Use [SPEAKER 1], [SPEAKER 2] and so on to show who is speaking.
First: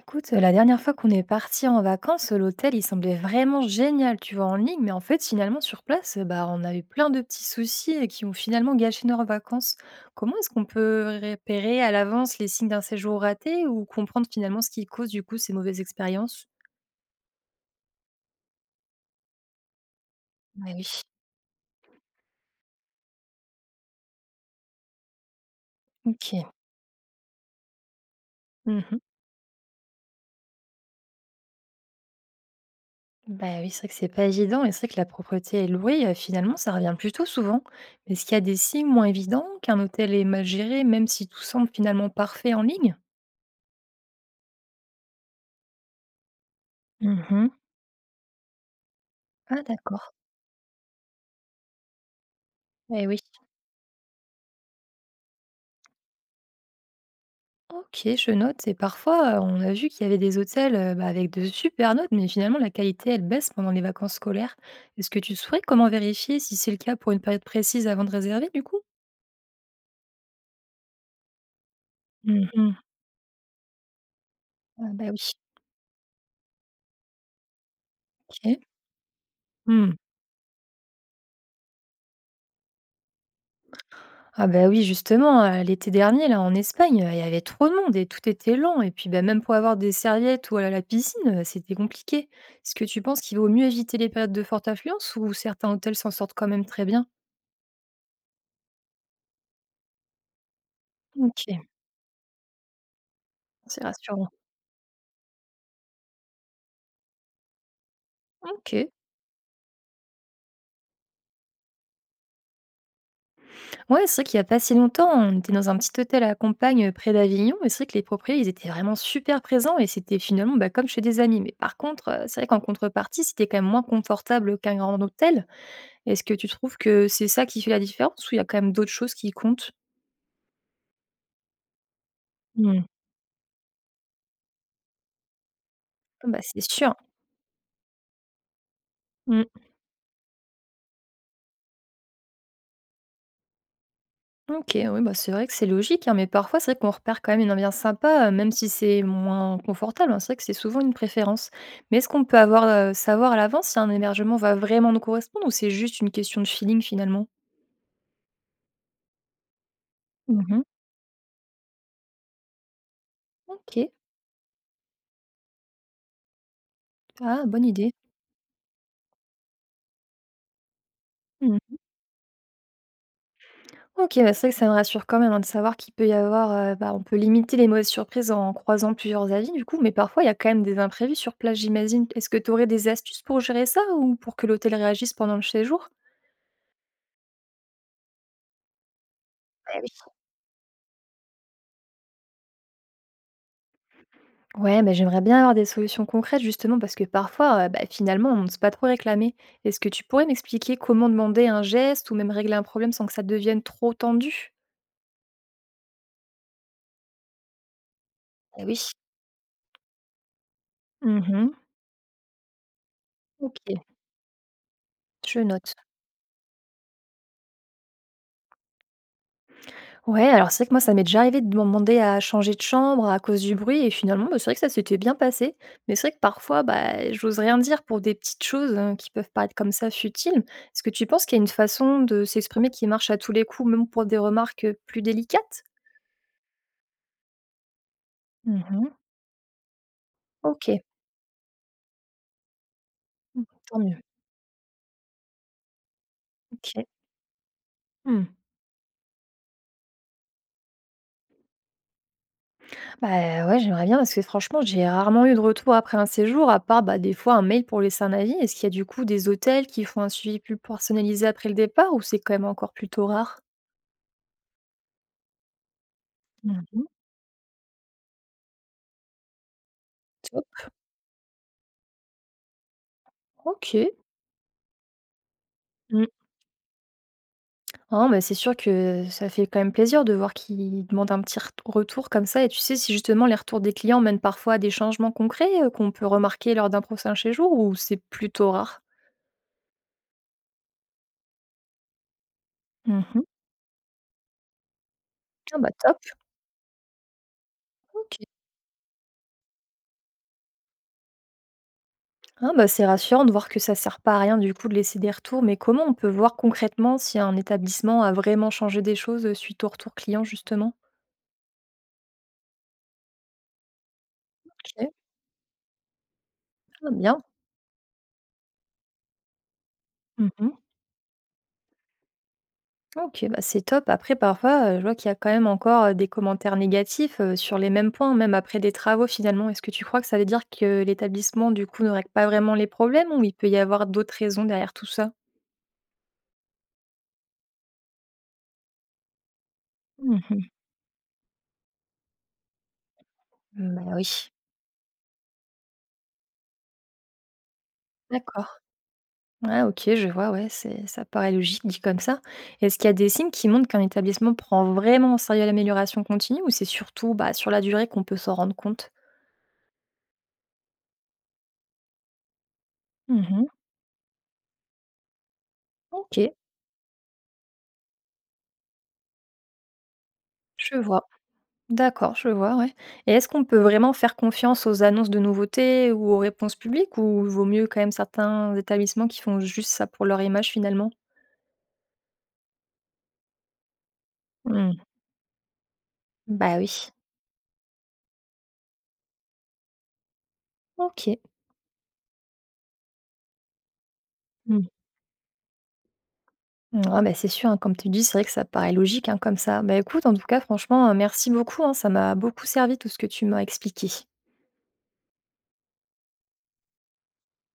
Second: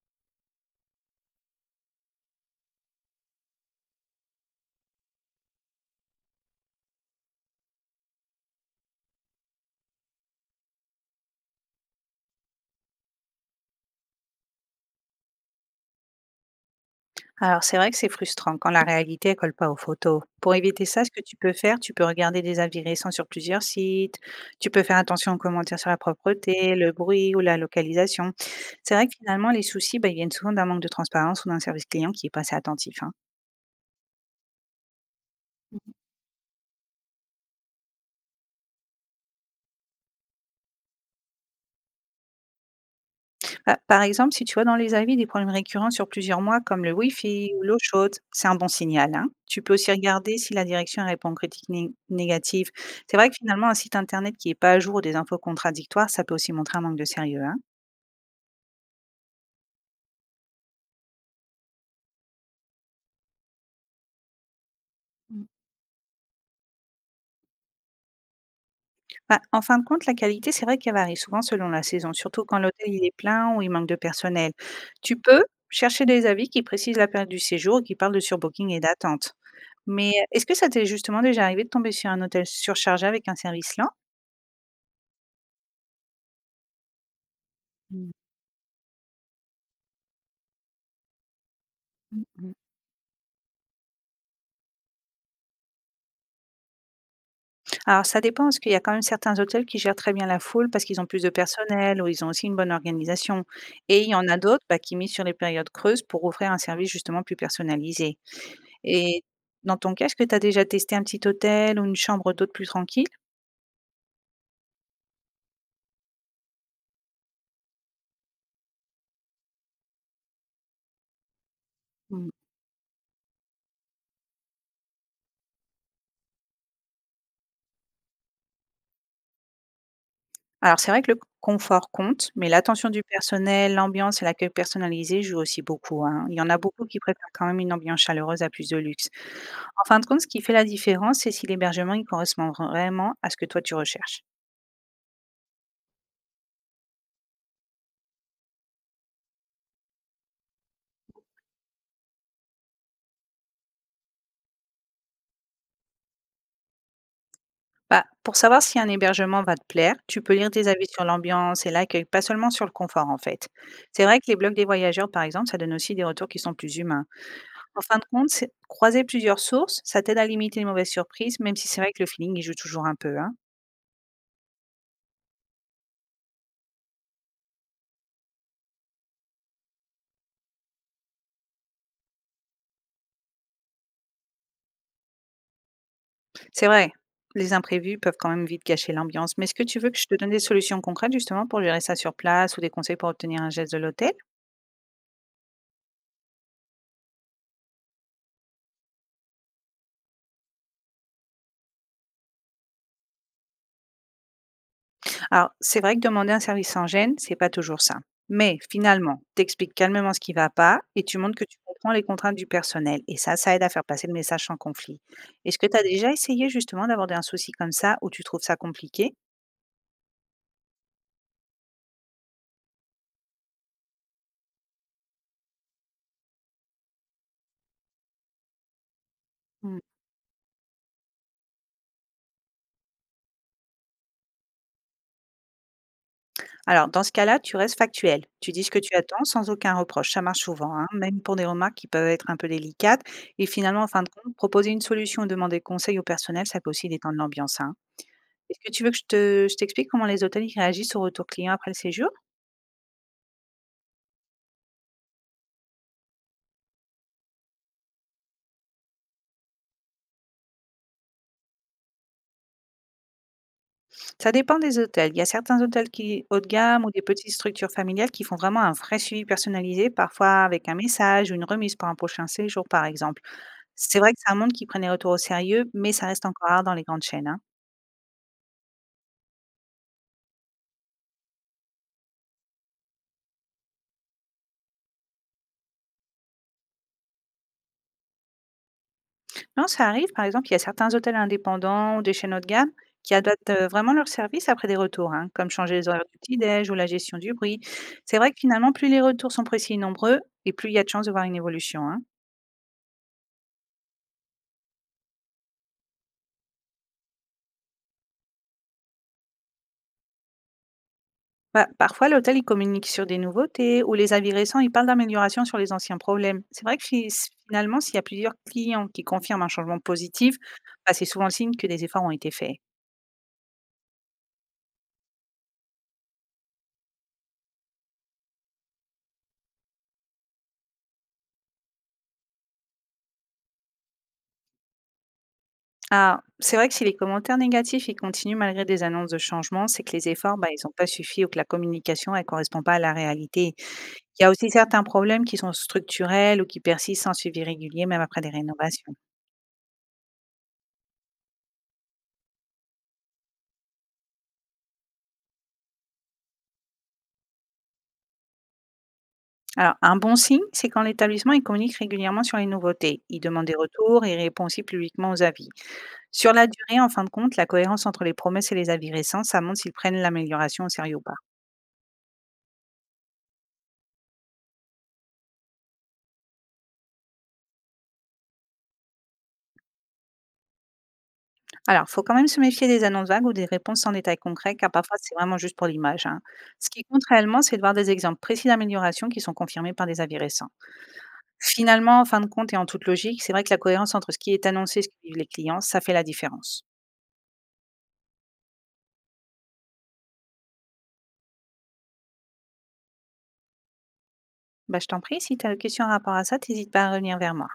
[SPEAKER 1] Écoute, la dernière fois qu'on est parti en vacances, l'hôtel, il semblait vraiment génial, tu vois, en ligne, mais en fait, finalement, sur place, bah, on a eu plein de petits soucis et qui ont finalement gâché nos vacances. Comment est-ce qu'on peut repérer à l'avance les signes d'un séjour raté ou comprendre finalement ce qui cause du coup ces mauvaises expériences?
[SPEAKER 2] Alors c'est vrai que c'est frustrant quand la réalité ne colle pas aux photos. Pour
[SPEAKER 1] Bah oui.
[SPEAKER 2] éviter ça, ce que tu peux faire, tu peux regarder des avis récents sur plusieurs sites, tu peux faire attention aux commentaires sur la
[SPEAKER 1] Ok.
[SPEAKER 2] propreté, le bruit ou la localisation. C'est
[SPEAKER 1] Mhm.
[SPEAKER 2] vrai que finalement, les soucis, bah, ils viennent souvent d'un manque de transparence ou d'un service client qui est pas assez attentif, hein.
[SPEAKER 1] Bah oui, c'est vrai que c'est pas évident et c'est vrai que la propreté et le louer, finalement, ça revient plutôt souvent. Mais est-ce qu'il y a des signes moins évidents qu'un hôtel est mal géré, même si tout semble finalement parfait en ligne?
[SPEAKER 2] Bah, par exemple, si tu vois dans les avis des problèmes récurrents sur plusieurs mois, comme le
[SPEAKER 1] Mhm.
[SPEAKER 2] Wi-Fi ou l'eau chaude, c'est un bon signal, hein.
[SPEAKER 1] Ah
[SPEAKER 2] Tu peux aussi
[SPEAKER 1] d'accord.
[SPEAKER 2] regarder si la direction répond aux critiques négatives.
[SPEAKER 1] Eh
[SPEAKER 2] C'est
[SPEAKER 1] oui.
[SPEAKER 2] vrai que finalement, un site internet qui n'est pas à jour ou des infos contradictoires, ça peut aussi montrer un manque de sérieux, hein.
[SPEAKER 1] OK, je note. Et parfois, on a vu qu'il y avait des hôtels, bah, avec de super notes, mais finalement la qualité, elle baisse pendant les vacances scolaires. Est-ce que tu
[SPEAKER 2] Mm.
[SPEAKER 1] saurais comment vérifier si c'est le cas pour une période précise avant de réserver du coup?
[SPEAKER 2] Bah, en fin de compte, la qualité, c'est vrai qu'elle varie souvent selon la saison, surtout quand
[SPEAKER 1] Mmh.
[SPEAKER 2] l'hôtel il est plein ou il manque de personnel.
[SPEAKER 1] Ah bah,
[SPEAKER 2] Tu
[SPEAKER 1] oui.
[SPEAKER 2] peux chercher des avis qui précisent la période du séjour et qui parlent de
[SPEAKER 1] OK.
[SPEAKER 2] surbooking et d'attente.
[SPEAKER 1] Mmh.
[SPEAKER 2] Mais est-ce que ça t'est justement déjà arrivé de tomber sur un hôtel surchargé avec un service
[SPEAKER 1] Ah bah, oui, justement, l'été dernier là en Espagne, il y avait trop de monde et
[SPEAKER 2] lent?
[SPEAKER 1] tout était lent et puis, bah, même pour avoir des serviettes ou aller à la piscine, c'était
[SPEAKER 2] Mmh
[SPEAKER 1] compliqué.
[SPEAKER 2] mh.
[SPEAKER 1] Est-ce que tu penses qu'il vaut mieux éviter les périodes de forte affluence ou certains hôtels s'en sortent quand même très bien?
[SPEAKER 2] Alors ça dépend, parce qu'il y a quand même certains hôtels qui gèrent très bien la foule parce qu'ils ont plus de
[SPEAKER 1] OK,
[SPEAKER 2] personnel ou ils ont aussi une bonne organisation
[SPEAKER 1] c'est
[SPEAKER 2] et il y
[SPEAKER 1] rassurant.
[SPEAKER 2] en a d'autres, bah, qui misent sur les périodes creuses pour offrir un service justement plus personnalisé
[SPEAKER 1] OK.
[SPEAKER 2] et dans ton cas, est-ce que tu as déjà testé un petit hôtel ou une chambre d'hôte plus tranquille?
[SPEAKER 1] Ouais, c'est vrai qu'il y a pas si longtemps, on était dans un petit hôtel à la campagne, près d'Avignon et c'est vrai que les propriétaires, ils étaient vraiment super présents et c'était finalement, bah, comme chez des amis. Mais par contre,
[SPEAKER 2] Mmh.
[SPEAKER 1] c'est vrai qu'en contrepartie, c'était quand même moins confortable qu'un grand hôtel. Est-ce que tu trouves que c'est ça qui fait la différence ou il y a quand même d'autres choses qui comptent?
[SPEAKER 2] Alors c'est vrai que le confort compte, mais
[SPEAKER 1] Mmh.
[SPEAKER 2] l'attention du personnel, l'ambiance et l'accueil personnalisé jouent aussi beaucoup, hein.
[SPEAKER 1] Ah
[SPEAKER 2] Il
[SPEAKER 1] bah,
[SPEAKER 2] y en a
[SPEAKER 1] c'est
[SPEAKER 2] beaucoup
[SPEAKER 1] sûr.
[SPEAKER 2] qui préfèrent quand même une ambiance chaleureuse à plus de luxe.
[SPEAKER 1] Mmh.
[SPEAKER 2] En fin de compte, ce qui fait la différence, c'est si l'hébergement, il correspond vraiment à ce que toi tu recherches.
[SPEAKER 1] OK, oui, bah, c'est vrai que c'est logique, hein, mais parfois, c'est vrai qu'on repère quand même une ambiance sympa, même si c'est moins confortable, hein. C'est vrai que c'est souvent une préférence. Mais est-ce qu'on peut avoir, savoir à l'avance si un hébergement va vraiment nous correspondre ou c'est juste une question de feeling finalement?
[SPEAKER 2] Bah, pour savoir si un hébergement va te plaire, tu peux lire
[SPEAKER 1] Mmh.
[SPEAKER 2] des avis sur l'ambiance et l'accueil, pas seulement sur le confort en fait.
[SPEAKER 1] OK.
[SPEAKER 2] C'est vrai que les blogs des voyageurs, par exemple, ça donne aussi des retours qui sont plus humains.
[SPEAKER 1] Ah, bonne
[SPEAKER 2] En
[SPEAKER 1] idée.
[SPEAKER 2] fin de compte, croiser plusieurs sources, ça t'aide à limiter les mauvaises surprises, même si
[SPEAKER 1] Mmh.
[SPEAKER 2] c'est vrai que le feeling, il joue toujours un peu, hein.
[SPEAKER 1] OK, bah, c'est vrai que ça me rassure quand même, hein, de savoir qu'il peut y avoir, bah, on peut limiter les mauvaises surprises en croisant plusieurs avis du coup, mais parfois il y a quand même des imprévus sur place, j'imagine. Est-ce que tu aurais des astuces pour gérer ça ou pour que l'hôtel réagisse pendant le séjour?
[SPEAKER 2] C'est vrai, les imprévus peuvent quand même vite gâcher l'ambiance, mais est-ce que
[SPEAKER 1] Bah,
[SPEAKER 2] tu
[SPEAKER 1] oui.
[SPEAKER 2] veux que je te donne des solutions concrètes justement pour gérer ça sur place ou des conseils pour obtenir un geste de l'hôtel?
[SPEAKER 1] Ouais, bah, j'aimerais bien avoir des solutions concrètes justement parce que parfois, bah, finalement, on n'ose pas trop réclamer. Est-ce que tu pourrais m'expliquer comment demander un geste ou même régler un problème sans que ça devienne trop tendu?
[SPEAKER 2] Alors, c'est vrai que demander un service sans gêne, c'est pas toujours simple. Mais
[SPEAKER 1] Eh oui.
[SPEAKER 2] finalement, t'expliques calmement ce qui va pas et tu montres que
[SPEAKER 1] Mhm.
[SPEAKER 2] tu comprends les contraintes du personnel. Et ça
[SPEAKER 1] Ok,
[SPEAKER 2] aide à faire passer le message sans conflit.
[SPEAKER 1] je
[SPEAKER 2] Est-ce que
[SPEAKER 1] note.
[SPEAKER 2] tu as déjà essayé justement d'aborder un souci comme ça où tu trouves ça compliqué?
[SPEAKER 1] Ouais, alors c'est vrai que moi, ça m'est déjà arrivé de demander à changer de chambre à cause du bruit et finalement, bah, c'est vrai que ça s'était bien passé. Mais c'est vrai que parfois, bah, j'ose rien dire pour des petites choses hein, qui peuvent paraître comme
[SPEAKER 2] Hmm.
[SPEAKER 1] ça futiles. Est-ce que tu penses qu'il y a une façon de s'exprimer qui marche à tous les coups, même pour des remarques plus délicates?
[SPEAKER 2] Alors, dans ce cas-là, tu restes factuel. Tu dis ce que
[SPEAKER 1] Mhm.
[SPEAKER 2] tu attends sans aucun reproche. Ça marche
[SPEAKER 1] Ok.
[SPEAKER 2] souvent, hein, même pour des remarques qui peuvent être un peu délicates.
[SPEAKER 1] Mmh,
[SPEAKER 2] Et
[SPEAKER 1] tant
[SPEAKER 2] finalement, en
[SPEAKER 1] mieux.
[SPEAKER 2] fin de compte, proposer une solution ou demander conseil au personnel, ça peut
[SPEAKER 1] OK.
[SPEAKER 2] aussi détendre l'ambiance, hein.
[SPEAKER 1] Mmh.
[SPEAKER 2] Est-ce que tu veux que je t'explique comment les hôtels, ils réagissent au retour client après le séjour?
[SPEAKER 1] Bah, ouais, j'aimerais bien parce que franchement, j'ai rarement eu de retour après un séjour à part, bah, des fois un mail pour laisser un avis. Est-ce qu'il y a du coup des hôtels qui font un suivi plus personnalisé après le départ ou c'est quand même encore plutôt rare?
[SPEAKER 2] Ça dépend des hôtels. Il y a certains hôtels qui haut de gamme
[SPEAKER 1] Mmh.
[SPEAKER 2] ou des petites structures familiales qui font vraiment un vrai suivi personnalisé, parfois
[SPEAKER 1] Top.
[SPEAKER 2] avec un message ou une remise pour un prochain séjour, par exemple.
[SPEAKER 1] OK.
[SPEAKER 2] C'est vrai que ça montre qu'ils prennent les retours au sérieux, mais
[SPEAKER 1] Mmh.
[SPEAKER 2] ça reste encore rare dans les grandes chaînes, hein.
[SPEAKER 1] Ah, bah, c'est sûr que ça fait quand même plaisir de voir qu'ils demandent un petit retour comme ça. Et tu sais si justement les retours des clients mènent parfois à des changements concrets, qu'on peut remarquer lors d'un prochain séjour ou c'est plutôt rare?
[SPEAKER 2] Non, ça arrive. Par exemple, il y a certains hôtels indépendants ou des chaînes haut de gamme qui
[SPEAKER 1] Mmh.
[SPEAKER 2] adaptent, vraiment leur service après des retours, hein, comme
[SPEAKER 1] Ah, bah,
[SPEAKER 2] changer les
[SPEAKER 1] top.
[SPEAKER 2] horaires du petit-déj ou la gestion du bruit. C'est
[SPEAKER 1] OK.
[SPEAKER 2] vrai que finalement, plus les retours sont précis et nombreux et plus il y a de chances de voir une évolution, hein.
[SPEAKER 1] Ah bah, c'est rassurant de voir que ça sert pas à rien du coup de laisser des retours, mais comment on peut voir concrètement si un établissement a vraiment changé des choses suite au retour client justement?
[SPEAKER 2] Pa parfois, l'hôtel, il communique sur des nouveautés ou les avis récents, ils parlent
[SPEAKER 1] Ok,
[SPEAKER 2] d'amélioration sur les anciens problèmes. C'est vrai que
[SPEAKER 1] ah,
[SPEAKER 2] fi
[SPEAKER 1] bien.
[SPEAKER 2] finalement, s'il y a plusieurs clients qui confirment un changement positif,
[SPEAKER 1] Mhm.
[SPEAKER 2] bah, c'est souvent le signe que des efforts ont été faits.
[SPEAKER 1] Ok, bah c'est top. Après, parfois, je vois qu'il y a quand même encore des commentaires négatifs sur les mêmes points, même après des travaux finalement. Est-ce que tu crois que ça veut dire que l'établissement du coup ne règle pas vraiment les problèmes ou il peut y avoir d'autres raisons derrière tout ça?
[SPEAKER 2] Ah, c'est vrai que si les commentaires négatifs, ils continuent malgré des annonces de changement, c'est que les efforts,
[SPEAKER 1] Mhm.
[SPEAKER 2] bah, ils n'ont pas suffi ou que la communication, elle correspond pas à la réalité.
[SPEAKER 1] Bah
[SPEAKER 2] Il y
[SPEAKER 1] oui,
[SPEAKER 2] a aussi certains problèmes qui sont structurels ou qui persistent sans suivi régulier, même après des
[SPEAKER 1] d'accord.
[SPEAKER 2] rénovations.
[SPEAKER 1] Ah OK, je vois, ouais, c'est ça paraît logique dit comme ça. Est-ce qu'il y a des signes qui montrent qu'un établissement prend vraiment au sérieux l'amélioration continue ou c'est surtout, bah, sur la durée qu'on peut s'en rendre compte?
[SPEAKER 2] Alors, un bon signe, c'est quand l'établissement, il communique régulièrement sur les nouveautés. Il demande
[SPEAKER 1] Mmh.
[SPEAKER 2] des retours et il répond aussi publiquement aux avis.
[SPEAKER 1] OK,
[SPEAKER 2] Sur la durée, en fin de compte, la cohérence entre les promesses et les avis récents, ça montre s'ils prennent l'amélioration au
[SPEAKER 1] je
[SPEAKER 2] sérieux ou
[SPEAKER 1] vois.
[SPEAKER 2] pas.
[SPEAKER 1] D'accord, je vois, ouais. Et est-ce qu'on peut vraiment faire confiance aux annonces de nouveautés ou aux réponses publiques ou vaut mieux quand même certains établissements qui font juste ça pour leur image finalement?
[SPEAKER 2] Alors, faut quand même se méfier des annonces vagues ou des réponses sans détails concrets, car
[SPEAKER 1] Mmh.
[SPEAKER 2] parfois c'est vraiment juste pour l'image, hein.
[SPEAKER 1] Bah
[SPEAKER 2] Ce qui
[SPEAKER 1] oui.
[SPEAKER 2] compte réellement, c'est de voir des exemples précis d'amélioration qui sont confirmés par des avis récents.
[SPEAKER 1] OK.
[SPEAKER 2] Finalement, en fin de compte et en toute logique, c'est vrai que la cohérence entre ce qui est annoncé et ce que vivent les clients, ça fait la différence.
[SPEAKER 1] Mmh, ah bah, c'est sûr, hein, comme tu dis, c'est vrai que ça paraît logique, hein, comme ça. Bah, écoute, en tout cas, franchement, merci beaucoup, hein, ça m'a beaucoup servi tout ce que tu m'as expliqué.
[SPEAKER 2] Bah, je t'en prie, si tu as des questions en rapport à ça, n'hésite pas à revenir vers moi.